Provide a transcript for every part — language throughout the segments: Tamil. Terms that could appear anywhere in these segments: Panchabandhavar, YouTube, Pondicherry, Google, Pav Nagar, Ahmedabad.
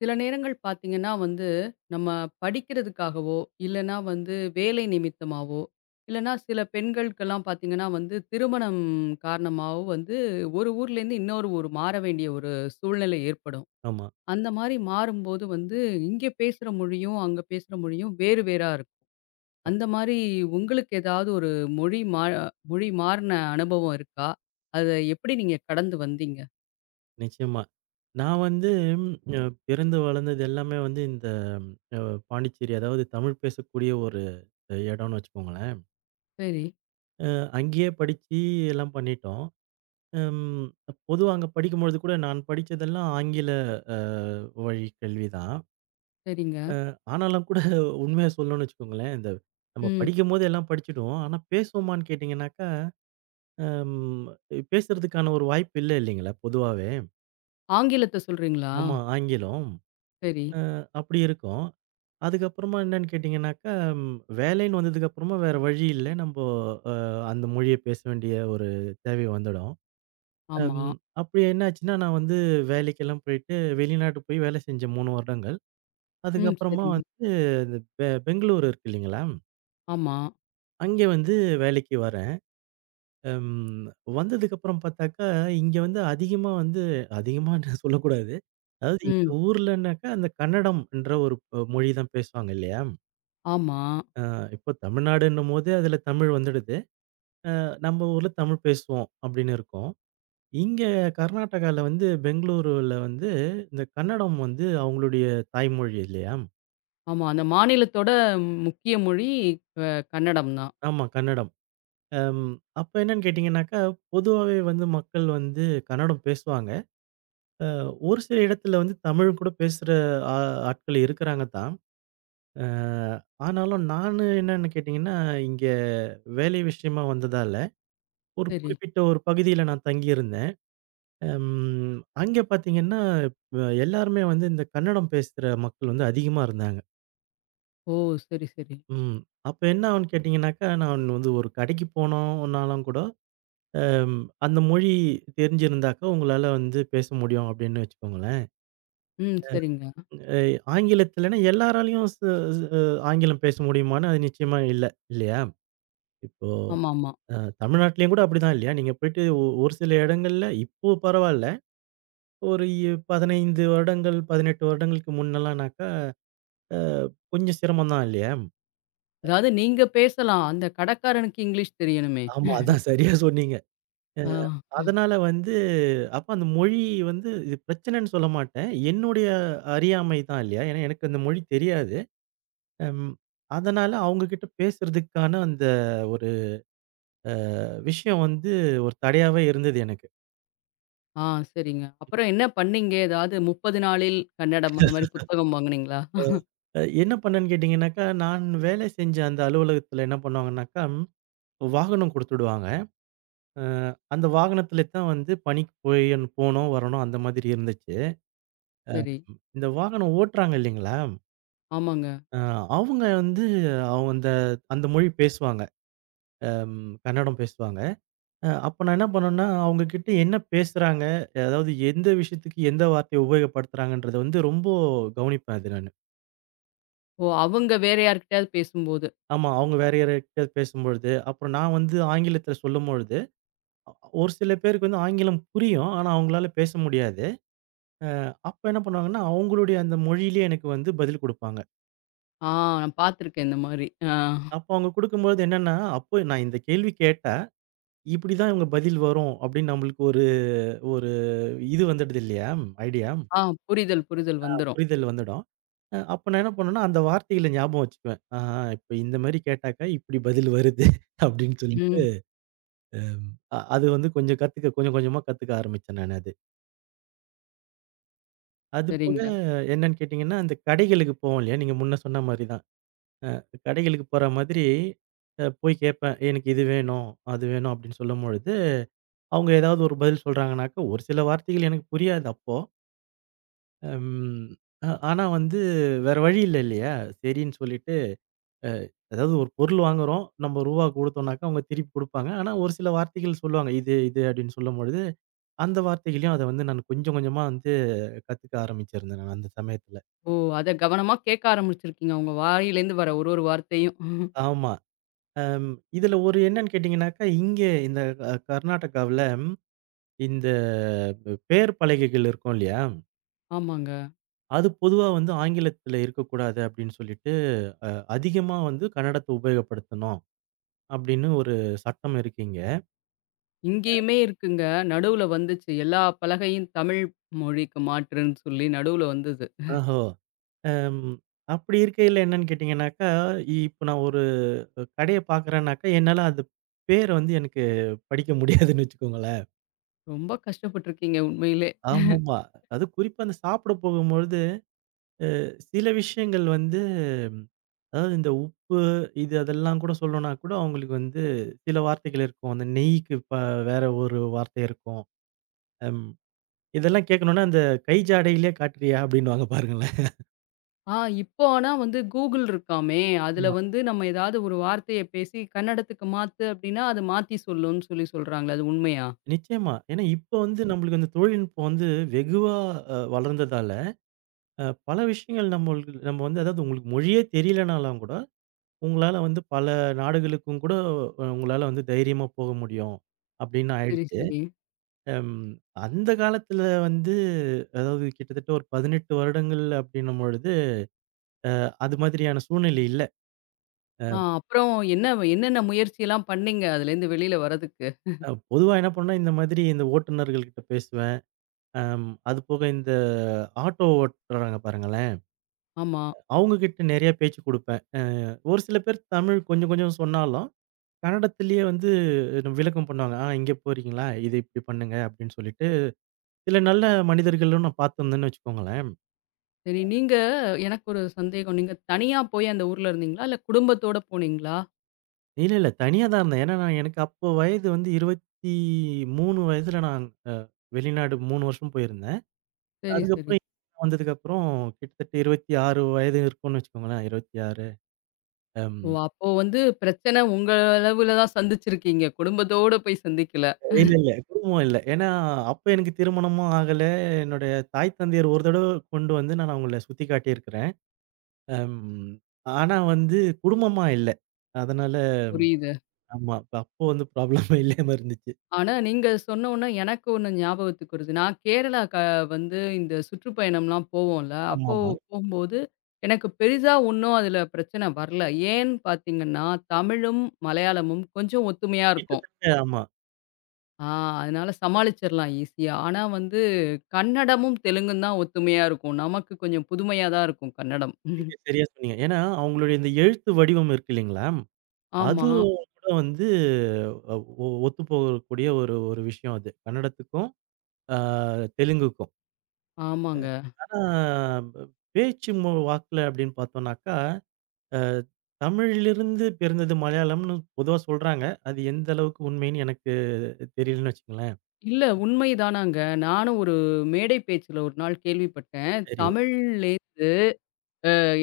சில நேரங்கள் பார்த்தீங்கன்னா வந்து, நம்ம படிக்கிறதுக்காகவோ, இல்லன்னா வந்து வேலை நிமித்தமாவோ, இல்லன்னா சில பெண்களுக்கெல்லாம் பார்த்தீங்கன்னா வந்து திருமணம் காரணமாவோ வந்து ஒரு ஊர்லேருந்து இன்னொரு ஊர் மாற வேண்டிய ஒரு சூழ்நிலை ஏற்படும். ஆமா. அந்த மாரி மாறும்போது வந்து இங்க பேசுற மொழியும், அங்க பேசுற மொழியும் வேறு வேறா இருக்கும். அந்த மாரி உங்களுக்கு ஏதாவது ஒரு மொழி மா மொழி மாறுன அனுபவம் இருக்கா? அத எப்படி நீங்க கடந்து வந்தீங்க? நிச்சயமா. நான் வந்து அ பிறந்து வளர்ந்தது எல்லாமே வந்து இந்த அ பாண்டிச்சேரி, அதாவது தமிழ் பேசக்கூடிய ஒரு இடம்னு வச்சுக்கோங்களேன். சரி, அங்கேயே படிச்சு எல்லாம் பண்ணிட்டோம். ம் பொதுவா அங்க படிக்கும்பொழுது கூட நான் படிச்சதெல்லாம் ஆங்கில அ வழி கல்வி தான். சரிங்க. ஆனாலும் கூட உண்மைய சொல்லணும்னு வச்சுக்கோங்களேன், இந்த நம்ம ம். படிக்கும்போது எல்லாம் படிச்சுடுவோம். ஆனா பேசுவோமான்னு கேட்டீங்கன்னாக்கா, அம் பேசுறதுக்கான ஒரு வாய்ப்பு இல்ல இல்லைங்களா பொதுவாவே. ஆங்கிலத்த சொல்றீங்களா? ஆமா ஆங்கிலம். சரி. அப்படி இருக்கும். அதுக்கப்புறமா என்னன்னு கேட்டீங்கன்னாக்கா, வேலைன்னு வந்ததுக்கப்புறமா வேற வழி இல்ல. நம்போ அ அந்த மொழிய பேச வேண்டிய ஒரு தேவை வந்துடும். ஆமா. அம் அப்படி என்னாச்சுன்னா, நான் வந்து வேலைக்கெல்லாம் போயிட்டு வெளிநாட்டு போய் வேலை செஞ்சேன் 3 வருடங்கள். ம். அதுக்கப்புறமா சரிங்க. வந்து இந்த பெங்களூர் இருக்கு இல்லைங்களா? ஆமா. அங்கே வந்து வேலைக்கு வரேன். அம் வந்ததுக்கப்புறம் பார்த்தாக்கா, இங்க வந்து அதிகமா வந்து அதிகமான்னு சொல்லக்கூடாது. அதாவது இந்த ம். ஊர்லன்னாக்கா, அந்த கன்னடம்ன்ற ஒரு மொழி தான் பேசுவாங்க இல்லையா? ஆமா, இப்போ தமிழ்நாடுன்னும்போது அதுல தமிழ் வந்துடுது. நம்ம ஊர்ல தமிழ் பேசுவோம் அப்படின்னு இருக்கும். இங்க கர்நாடகால வந்து பெங்களூருல வந்து இந்த கன்னடம் வந்து அவங்களுடைய தாய்மொழி இல்லையா? ஆமா. அந்த மாநிலத்தோட முக்கிய மொழி அ கன்னடம் தான். ஆமா கன்னடம். அம் அப்ப என்னன்னு கேட்டீங்கன்னாக்கா, பொதுவாவே வந்து மக்கள் வந்து கன்னடம் பேசுவாங்க. அ ஒரு சில இடத்துல வந்து தமிழ் கூட பேசுற ஆ ஆட்கள் இருக்கிறாங்க தான். அ ஆனாலும் நானு என்னன்னு கேட்டீங்கன்னா, இங்க வேலை விஷயமா வந்ததால ஒரு சரி. குறிப்பிட்ட ஒரு பகுதியில நான் தங்கியிருந்தேன். ம். அங்கே பார்த்தீங்கன்னா, எல்லாருமே வந்து இந்த கன்னடம் பேசுற மக்கள் வந்து அதிகமா இருந்தாங்க. ஓ! சரி, சரி. ம். அப்ப என்ன ஆகும்னு கேட்டீங்கன்னாக்கா, நான் வந்து ஒரு கடைக்கு போனோம்னாலும் கூட, ம் அந்த மொழி தெரிஞ்சிருந்தாக்கா உங்களால வந்து பேச முடியும் அப்படின்னு வச்சுக்கோங்களேன். ம். சரிங்க. அ ஆங்கிலத்திலனா எல்லாராலயும் ச ச ஆங்கிலம் பேச முடியுமான்னா, அது நிச்சயமா இல்ல, இல்லையா? இப்போ ஆமாமா. அ தமிழ்நாட்டிலயும் கூட அப்படிதான் இல்லையா? நீங்க போயிட்டு ஒரு சில இடங்கள்ல இப்போ பரவால்ல. ஒரு 15 வருடங்கள், 18 வருடங்களுக்கு முன்னலாம்னாக்கா கொஞ்சம் சிரமம் தான் இல்லையா? அதாவது நீங்க பேசலாம். அந்த கடைக்காரனுக்கு இங்கிலீஷ் தெரியணுமே! ஆமா. அதான் சரியா சொன்னீங்க. அ ஆ, ம். அதனால வந்து அப்ப அந்த மொழி வந்து இது பிரச்சனைன்னு சொல்ல மாட்டேன். என்னுடைய அறியாமை தான் இல்லையா? ஏன்னா எனக்கு அந்த மொழி தெரியாது. அம் அதனால அவங்க கிட்ட பேசுறதுக்கான அந்த ஒரு விஷயம் வந்து ஒரு தடையாவே இருந்தது எனக்கு. ஆ, சரிங்க. அப்புறம் என்ன பண்ணீங்க? ஏதாவது 30 நாளில் கன்னடம் அந்த மாரி புத்தகம் வாங்குனீங்களா? என்ன பண்ணேன்னு கேட்டீங்கன்னாக்கா, நான் வேலை செஞ்ச அந்த அலுவலகத்தில என்ன பண்ணுவாங்கன்னாக்கா, வாகனம் குடுத்துடுவாங்க. அ அந்த வாகனத்தில தான் வந்து பணிக்கு போய் போணும், வரணும் அந்த மாதிரி இருந்துச்சு. சரி. இந்த வாகனம் ஓட்டுறாங்க இல்லைங்களா? ஆமாங்க. அ அவங்க வந்து அவங்க அந்த அந்த மொழி பேசுவாங்க. அம் கன்னடம் பேசுவாங்க. அப்ப நான் என்ன பண்ணேன்னா, அவங்க கிட்ட என்ன பேசுறாங்க? அதாவது எந்த விஷயத்துக்கு எந்த வார்த்தைய உபயோகப்படுத்துறாங்கன்றத வந்து ரொம்ப கவனிப்பேன் அது நானு. ஓ! அவங்க வேற யார்கிட்டயாவது பேசும்போது. ஆமா, அவங்க வேற யார்கிட்டயாவது பேசும்பொழுது, அப்புறம் நான் வந்து ஆங்கிலத்தில சொல்லும்பொழுது, அ ஒரு சில பேருக்கு வந்து ஆங்கிலம் புரியும். ஆனா, அவங்களால பேச முடியாது. அ அப்ப என்ன பண்ணுவாங்கன்னா, அவங்களுடைய அந்த மொழியிலேயே எனக்கு வந்து பதில் குடுப்பாங்க. ஆ நான் பார்த்துருக்கேன் இந்த மாரி. ஆ, அப்ப அவங்க குடுக்கும்பொழுது என்னன்னா, அப்போ நான் இந்த கேள்வி கேட்டா, இப்படிதான் இவங்க பதில் வரும் அப்படின்னு நம்மளுக்கு ஒரு ஒரு இது வந்துடுது இல்லையா? ஐடியா. ஆ புரிதல், புரிதல் வந்துரும். புரிதல் வந்துடும். அப்ப நான் என்ன பண்ணுவேன்னா, அந்த வார்த்தைகள ஞாபகம் வச்சுக்குவேன். ஆஹா! இப்ப இந்த மாரி கேட்டாக்கா, இப்படி பதில் வருது அப்படின்னு சொல்லிட்டு, ம். அது வந்து கொஞ்சம் கத்துக்க கொஞ்சம் கொஞ்சமா கத்துக்க ஆரம்பிச்சேன் நானு அது. அது போக சரிங்க. என்னன்னு கேட்டீங்கன்னா, அந்த கடைகளுக்கு போவோம் இல்லையா? நீங்க முன்ன சொன்ன மாரி தான். கடைகளுக்கு போற மாதிரி போய் கேட்பேன். எனக்கு இது வேணும், அது வேணும் அப்படின்னு சொல்லும்பொழுது, அவங்க ஏதாவது ஒரு பதில் சொல்றாங்கனாக்கா, ஒரு சில வார்த்தைகள் எனக்கு புரியாது அப்போ. ம். ஆனா வந்து வேற வழி இல்ல இல்லையா? சரின்னு சொல்லிட்டு, அ அதாவது ஒரு பொருள் வாங்குறோம். நம்ம ரூவா குடுத்தோம்னாக்கா, அவங்க திருப்பி குடுப்பாங்க. ஆனா ஒரு சில வார்த்தைகள் சொல்லுவாங்க. இது, இது அப்படின்னு சொல்லும்பொழுது, அந்த வார்த்தைகளையும் அத வந்து நான் கொஞ்சம் கொஞ்சமா வந்து கத்துக்க ஆரம்பிச்சிருந்தேன் நான் அந்த சமயத்துல. ஓ! அத கவனமா கேட்க ஆரம்பிச்சிருக்கீங்க. உங்க வாயிலேருந்து வர ஒரு ஒரு வார்த்தையும். ஆமா. அம் இதுல ஒரு என்னன்னு கேட்டீங்கன்னாக்கா, இங்க இந்த கர்நாடகாவுல இந்த பெயர் பலகைகள் இருக்கும் இல்லையா? ஆமாங்க. அது பொதுவா வந்து ஆங்கிலத்துல இருக்கக்கூடாது அப்படின்னு சொல்லிட்டு, அதிகமா வந்து கன்னடத்த உபயோகப்படுத்தணும். அப்படின்னு ஒரு சட்டம் இருக்கு இங்க. இங்கேயுமே இருக்குங்க. நடுவுல வந்துச்சு. எல்லா பலகையும் தமிழ் மொழிக்கு மாற்றுன்னு சொல்லி நடுவுல வந்தது. ஓஹோ! அம் அப்படி இருக்கையில என்னன்னு கேட்டீங்கன்னாக்கா, இப்ப நான் ஒரு கடைய பார்க்குறேன்னாக்கா, என்னால அது பேர வந்து எனக்கு படிக்க முடியாதுன்னு வச்சுக்கோங்களேன். ரொம்ப கஷ்டப்பட்டுருக்கீங்க உண்மையிலே. ஆமாமா. அதுவும் குறிப்பா அந்த சாப்பிட போகும்பொழுது, சில விஷயங்கள் வந்து ம், அதாவது இந்த உப்பு, இது அதெல்லாம் கூட சொல்லணும்னா கூட அவங்களுக்கு வந்து சில வார்த்தைகள் இருக்கும். அந்த நெய்க்கு வேற ஒரு வார்த்தை இருக்கும். அம் இதெல்லாம் கேட்கணும்னா, "அந்த கை ஜாடையிலே காட்டுறியா?" அப்படின்னுவாங்க பாருங்களேன். ஆ இப்போ ஆனா வந்து Google இருக்காமே, அதுல வந்து நம்ம ஏதாவது ஒரு வார்த்தைய பேசி கன்னடத்துக்கு மாத்து அப்டின்னா, அது மாத்தி சொல்லும்ன்னு சொல்லி சொல்றாங்களே அது உண்மையா? நிச்சயமா. ஏன்னா இப்ப வந்து ம். நம்மளுக்கு அந்த தொழில்நுட்பம் வந்து வெகுவா வளர்ந்ததால, பல விஷயங்கள் நம்மளுக்கு நம்ம வந்து அதாவது உங்களுக்கு மொழியே தெரியலனாலும் கூட, உங்களால வந்து பல நாடுகளுக்கும் கூட உங்களால வந்து தைரியமா போக முடியும் அப்படின்னு சரி, ஆயிடுச்சு. சரி. அம் அந்த காலத்துல வந்து அதாவது கிட்டத்தட்ட ஒரு 18 வருடங்கள் அப்படின்னும் பொழுது, அது மாதிரியான சூழ்நிலை இல்ல. ஆ அ அப்புறம் என்ன என்னென்ன முயற்சிலாம் பண்ணீங்க அதுலேருந்து வெளில வரதுக்கு? அ பொதுவா என்ன பண்ணேன், இந்த மாதிரி இந்த ஓட்டுநர்கள் கிட்ட பேசுவேன். அது போக இந்த ஆட்டோ ஓட்டுறாங்க பாருங்களேன். ஆமா. அவங்க கிட்ட நெறைய பேச்சு குடுப்பேன். ஒரு சில பேர் தமிழ் கொஞ்சம் கொஞ்சம் சொன்னாலும், கன்னடத்திலேயே வந்து நம்ம விளக்கம் பண்ணுவாங்க. "ஆ இங்க போறீங்களா? இது இப்டி பண்ணுங்க" அப்டின்னு சொல்லிட்டு, சில நல்ல மனிதர்களும் நான் பார்த்துருந்தேன்னு வச்சுக்கோங்களேன். சரி. நீங்க எனக்கு ஒரு சந்தேகம். நீங்க தனியா போய் அந்த ஊர்ல இருந்தீங்களா? இல்ல குடும்பத்தோட போனீங்களா? இல்ல, இல்ல தனியா தான் இருந்தேன். ஏன்னா, நான் எனக்கு அப்போ வயது வந்து 23 வயசுல நான் அ வெளிநாடு 3 வருஷம் போயிருந்தேன். சரி, சரி. அதுக்கப்புறம் வந்ததுக்கப்புறம் கிட்டத்தட்ட 26 வயது இருக்கும்னு வச்சுக்கோங்களேன். 26 அம். ஓ! அப்போ வந்து பிரச்சனை உங்க அளவுல தான் சந்திச்சிருக்கீங்க. குடும்பத்தோட போய் சந்திக்கல. இல்ல, இல்ல. குடும்பம் இல்ல. ஏன்னா, அப்ப எனக்கு திருமணமும் ஆகல. என்னுடைய தாய், தந்தையர் ஒரு தடவ கொண்டு வந்து நான் அவங்கள சுத்தி காட்டியிருக்கிறேன். அம் ஆனா வந்து குடும்பமா இல்ல. அதனால புரியுது. ஆமா. அப்ப அப்போ வந்து ப்ராப்ளமே இல்லாம இருந்துச்சு. ஆனா நீங்க சொன்னோனே எனக்கு ஒண்ணு ஞாபகத்துக்கு வருது. நான் கேரளா வந்து இந்த சுற்றுப்பயணம்லாம் போவோம்ல. அப்போ ஆமாமா. போம்போது எனக்கு பெரிசா ஒண்ணும் அதுல பிரச்சனை வரல. ஏன்னு பார்த்தீங்கன்னா, தமிழும், மலையாளமும் கொஞ்சம் ஒத்துமையா இருக்கும். கிட்டத்தட்ட ஆமா. ஆ அதனால சமாளிச்சிரலாம் ஈஸியா. ஆனா வந்து கன்னடமும், தெலுங்கும் தான் ஒத்துமையா இருக்கும். நமக்கு கொஞ்சம் புதுமையா தான் இருக்கும் கன்னடம். மிக சரியா சொன்னீங்க. ஏன்னா, அவங்களுடைய இந்த எழுத்து வடிவம் இருக்கு இல்லைங்களா? ஆமா. அதுவும் கூட வந்து அ ஒத்துப்போகக்கூடிய ஒரு ஒரு விஷயம் அது. கன்னடத்துக்கும், அ தெலுங்குக்கும். ஆமாங்க. ஆனா, ப- பேச்சு வாக்குல அப்படின்னு பார்த்தோம்னாக்கா அ தமிழிலிருந்து பிறந்தது மலையாளம்னு பொதுவா சொல்றாங்க. அது எந்த அளவுக்கு உண்மைன்னு எனக்கு தெரியலன்னு வச்சுக்கங்களேன். இல்ல உண்மைதானாங்க. நானும் ஒரு மேடை பேச்சுல ஒரு நாள் கேள்விப்பட்டேன். சரி. தமிழ்லேருந்து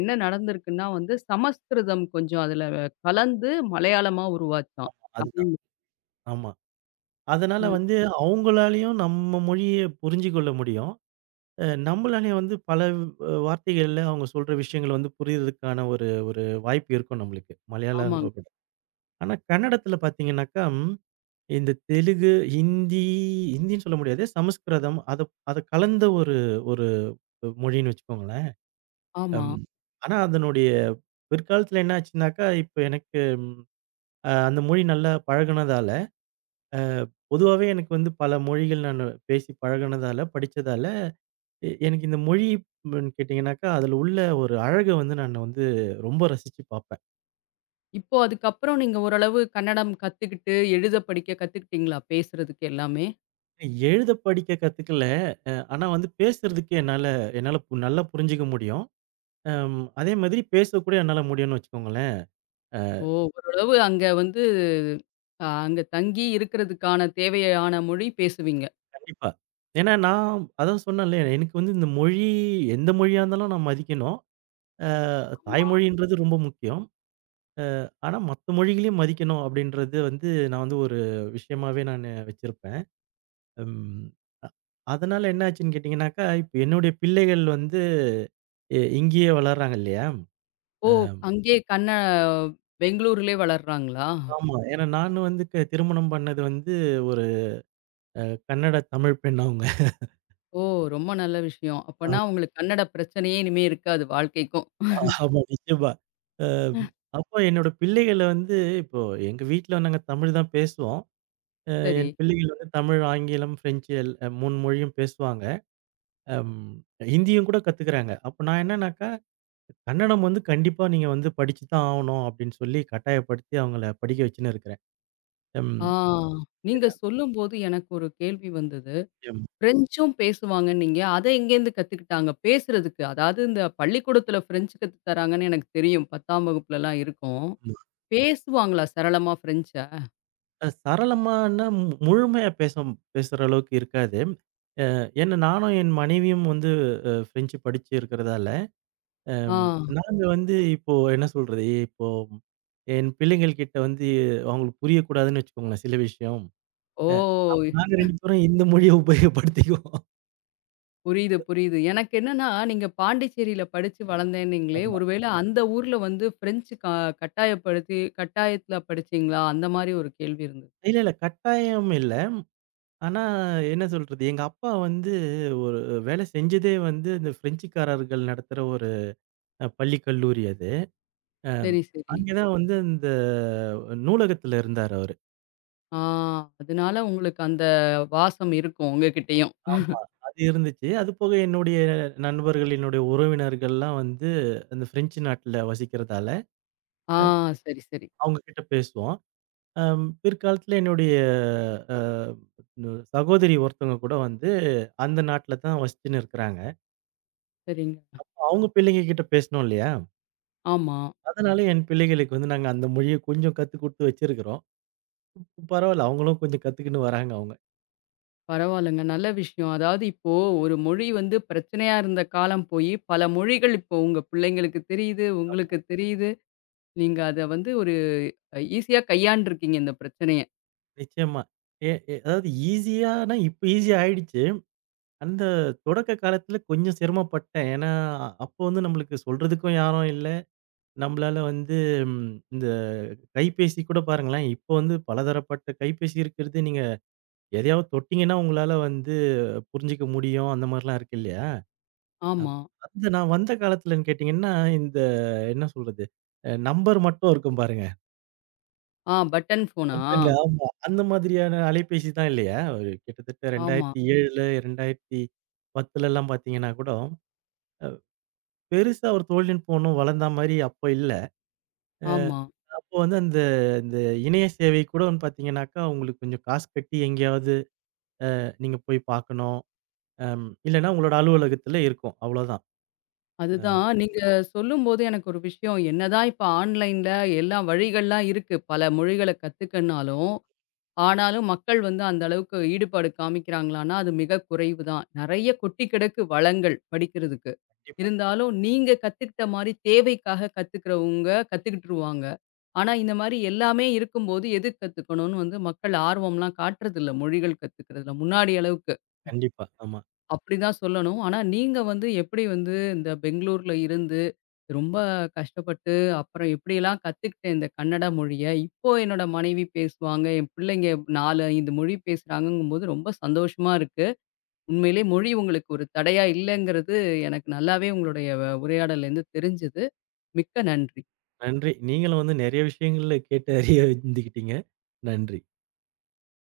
என்ன நடந்திருக்குன்னா வந்து சமஸ்கிருதம் கொஞ்சம் அதுல கலந்து மலையாளமா உருவாச்சாம். அதுதான். தமிழ் ஆமா. அதனால ம். வந்து அவங்களாலயும் நம்ம மொழிய புரிஞ்சு கொள்ள முடியும். நம்மளாலயும் வந்து பல வார்த்தைகள்ல அவங்க சொல்ற விஷயங்கள் வந்து புரியறதுக்கான ஒரு ஒரு வாய்ப்பு இருக்கும் நம்மளுக்கு. மலையாளங்கள ஆமாங்க. விட. ஆனா கன்னடத்துல பார்த்தீங்கன்னாக்கா, இந்த தெலுங்கு, ஹிந்தி ஹிந்தின்னு சொல்ல முடியாது. சமஸ்கிருதம் அத அத கலந்த ஒரு ஒரு மொழின்னு வச்சுக்கோங்களேன். ஆமா. அம். ஆனா அதனுடைய பிற்காலத்துல என்ன ஆச்சுன்னாக்கா, இப்ப எனக்கு அந்த மொழி நல்லா பழகுனதால, அ பொதுவாவே எனக்கு வந்து பல மொழிகள் நானு பேசி பழகுனதால, படிச்சதால, எனக்கு இந்த மொழி கேட்டீங்கன்னாக்கா, அதுல உள்ள ஒரு அழக வந்து நான் வந்து ரொம்ப ரசிச்சு பார்ப்பேன். இப்போ அதுக்கப்புறம் நீங்க ஓரளவு கன்னடம் கத்துக்கிட்டு, எழுத படிக்க கத்துக்கிட்டீங்களா? பேசுறதுக்கு எல்லாமே? எழுத படிக்க கத்துக்கல. ஆனா வந்து பேசுறதுக்கு என்னால என்னால நல்லா புரிஞ்சுக்க முடியும். அதே மாதிரி பேச கூட என்னால முடியும்னு வச்சுக்கோங்களேன். ஓ! ஓரளவு அங்க வந்து அ அங்க தங்கி இருக்கிறதுக்கான தேவையான மொழி பேசுவீங்க? கண்டிப்பா. ஏன்னா நான் அதான் சொன்னேன்ல, எனக்கு வந்து இந்த மொழி எந்த மொழியா இருந்தாலும் நான் மதிக்கணும். அ ஆமா. தாய்மொழின்றது ரொம்ப முக்கியம். ஆனா மத்த மொழிகளையும் மதிக்கணும் அப்படின்றது வந்து நான் வந்து ஒரு விஷயமாவே நானு வச்சிருப்பேன். ம் அதனால என்ன ஆச்சுன்னு கேட்டீங்கன்னாக்கா, இப்ப என்னுடைய பிள்ளைகள் வந்து இங்கேயே வளர்றாங்க இல்லையா? ஓ! அ அங்கேயே பெங்களூர்லயே வளர்றாங்களா? ஆமா. ஏன்னா நான் வந்து திருமணம் பண்ணது வந்து ஒரு அ கன்னட தமிழ் பெண் அவங்க. ஓ! ரொம்ப நல்ல விஷயம். அப்பன்னா உங்களுக்கு கன்னட பிரச்சனையே இனிமே இருக்காது வாழ்க்கைக்கும். ஆமா, நிச்சயமா. அ அப்போ என்னோட பிள்ளைகள வந்து இப்போ எங்க வீட்ல நாங்க தமிழ் தான் பேசுவோம். அ சரி. என் பிள்ளைகள் வந்து தமிழ், ஆங்கிலம், ஃப்ரெஞ்சு 3 மொழியும் பேசுவாங்க. அம் ஹிந்தியும் கூட கத்துக்கிறாங்க. அப்ப நான் என்னன்னாக்கா, கன்னடம் வந்து கண்டிப்பா நீங்க வந்து படிச்சு தான் ஆவணும் அப்படின்னு சொல்லி கட்டாயப்படுத்தி அவங்கள படிக்க வச்சுன்னு இருக்கிறேன். ம் ஆ நீங்க ஏன்னா சொல்லும்போது எனக்கு ஒரு கேள்வி வந்தது. எம் பிரெஞ்சும் பேசுவாங்கன்னீங்க. அத எங்கேருந்து கத்துக்கிட்டாங்க? பேசுறதுக்கு, அதாவது இந்த பள்ளிக்கூடத்துல பிரெஞ்சு கத்து தராங்கன்னு எனக்கு தெரியும். 10ஆம் வகுப்புலலாம் இருக்கும். பேசுவாங்களா சரளமா பிரெஞ்ச? அ சரளமானா முழுமையா பேச பேசுற அளவுக்கு இருக்காது. ஏன்னா நானும் என் மனைவியும் வந்து ஃப்ரெஞ்சு படிச்சு இருக்கிறதால ஆ. அம், நாங்க வந்து இப்போ என்ன சொல்றது, இப்போ என் பிள்ளைங்கள் கிட்ட வந்து அவங்களுக்கு புரியக்கூடாதுன்னு வச்சுக்கோங்களேன் சில விஷயம். ஓ! அ அப்ப நாங்க 2 பேரும் இந்த மொழிய உபயோகப்படுத்திக்குவோம். புரியுது, புரியுது. எனக்கு என்னன்னா, நீங்க பாண்டிச்சேரியில படிச்சு வளர்ந்தேன்னீங்களே, ஆமா. ஒருவேளை அந்த ஊர்ல வந்து ஃப்ரெஞ்சு க கட்டாயப்படுத்தி கட்டாயத்துல படிச்சீங்களா? அந்த மாரி ஒரு கேள்வி இருந்தது. இல்ல, இல்ல கட்டாயம் இல்ல. ஆனா என்ன சொல்றது, எங்க அப்பா வந்து ஒரு வேலை செஞ்சதே வந்து இந்த ஃப்ரெஞ்சுக்காரர்கள் நடத்துற ஒரு பள்ளி, கல்லூரி அது. அம், சரி, சரி. அங்க தான் வந்து இந்த நூலகத்துல இருந்தாரு அவரு. ஆ அதனால உங்களுக்கு அந்த வாசம் இருக்கும் உங்ககிட்டயும். ஆமா. அது இருந்துச்சு. அது போக என்னுடைய நண்பர்கள், என்னுடைய உறவினர்கள்லாம் வந்து அந்த பிரெஞ்சு நாட்டுல வசிக்கிறதால, ஆ அ சரி, சரி. அவங்க கிட்ட பேசுவோம். பிற்காலத்துல என்னுடைய அ நு சகோதரி ஒருத்தவங்க கூட வந்து அந்த நாட்டுல தான் வசிச்சுன்னு இருக்கிறாங்க. சரிங்க. அவங்க பிள்ளைங்க கிட்ட பேசணும் இல்லையா? ஆமா. அதனால என் பிள்ளைகளுக்கு வந்து நாங்க அந்த மொழிய கொஞ்சம் கத்து குடுத்து வச்சிருக்கிறோம். பரவால்ல அவங்களும் கொஞ்சம் கத்துக்கின்னு வராங்க அவங்க. பரவால்லங்க. நல்ல விஷயம். அதாவது இப்போ ஒரு மொழி வந்து பிரச்சனையா இருந்த காலம் போயி, பல மொழிகள் இப்போ உங்க பிள்ளைங்களுக்கு தெரியுது, உங்களுக்கு தெரியுது. நீங்க அத வந்து ஒரு ஈஸியா கையாண்டுருக்கீங்க இந்த பிரச்சனைய. நிச்சயமா. எ எ அதாவது ஈஸியானா இப்ப ஈஸியா ஆயிடுச்சு. அந்த தொடக்க காலத்துல கொஞ்சம் சிரமப்பட்டேன். ஏன்னா, அப்போ வந்து நம்மளுக்கு சொல்றதுக்கும் யாரும் இல்ல. நம்மளால வந்து ம் இந்த கைபேசி கூட பாருங்களேன், இப்போ வந்து பலதரப்பட்ட கைபேசி இருக்கிறது. நீங்க எதையாவது தொட்டீங்கன்னா, உங்களால வந்து புரிஞ்சுக்க முடியும். அந்த மாரிலாம் இருக்கு இல்லையா? அம் ஆமா. அந்த நான் வந்த காலத்துலன்னு கேட்டீங்கன்னா, இந்த என்ன சொல்றது? நம்பர் மட்டும் இருக்கும் பாருங்க. ஆ பட்டன் ஃபோனா? மட்டும் இல்ல. ஆமா. அந்த மாதிரியான அலைபேசி தான் இல்லையா? ஒரு கிட்டத்தட்ட ஆமா, 2007 2010லலாம் பாத்தீங்கன்னா கூட, பெருசா ஒரு தொழில்நுட்பம் ஒண்ணும் வளர்ந்தா மாரி அப்போ இல்ல. அ ஆமா. அப்போ வந்து அந்த இந்த இணைய சேவை கூட வந்து பார்த்தீங்கன்னாக்கா, உங்களுக்கு கொஞ்சம் காசு கட்டி எங்கேயாவது நீங்க போய் பார்க்கணும். இல்லன்னா உங்களோட அலுவலகத்துல இருக்கும். அவ்வளோதான். அதுதான் நீங்க சொல்லும்போது எனக்கு ஒரு விஷயம், என்னதான் இப்ப ஆன்லைன்ல எல்லா வழிகள்லாம் இருக்கு. பல மொழிகள கத்துக்கன்னாலும், ஆனாலும் மக்கள் வந்து அந்த அளவுக்கு ஈடுபாடு காமிக்கிறாங்களான்னா, அது மிக குறைவு தான். நெறைய கொட்டி கிடக்கு வளங்கள் படிக்கிறதுக்கு. கண்டிப்பா, இருந்தாலும் நீங்க கத்துக்கிட்ட மாரி தேவைக்காக கத்துக்கிறவங்க கத்துக்கிட்டுருவாங்க. ஆனா, இந்த மாரி எல்லாமே இருக்கும்போது எது கத்துக்கணும்னு வந்து மக்கள் ஆர்வம்லாம் காட்டுறதில்ல மொழிகள் கத்துக்கிறதுல முன்னாடி அளவுக்கு. கண்டிப்பா. ஆமா. அப்படிதான் சொல்லணும். ஆனா, நீங்க வந்து எப்படி வந்து இந்த பெங்களூர்ல இருந்து, ரொம்ப கஷ்டப்பட்டு, அப்புறம் எப்படியெல்லாம் கத்துக்கிட்டேன் இந்த கன்னட மொழிய. இப்போ என்னோட மனைவி பேசுவாங்க. என் பிள்ளைங்க 4, 5 மொழி பேசுறாங்கங்கும்போது ரொம்ப சந்தோஷமா இருக்கு. உண்மையிலே மொழி உங்களுக்கு ஒரு தடையா இல்லங்கிறது எனக்கு நல்லாவே உங்களுடைய உரையாடல்லேருந்து தெரிஞ்சது. மிக்க நன்றி. நன்றி. நீங்களும் வந்து நெறைய விஷயங்கள்ல கேட்டு அறிய இருந்துக்கிட்டீங்க. நன்றி.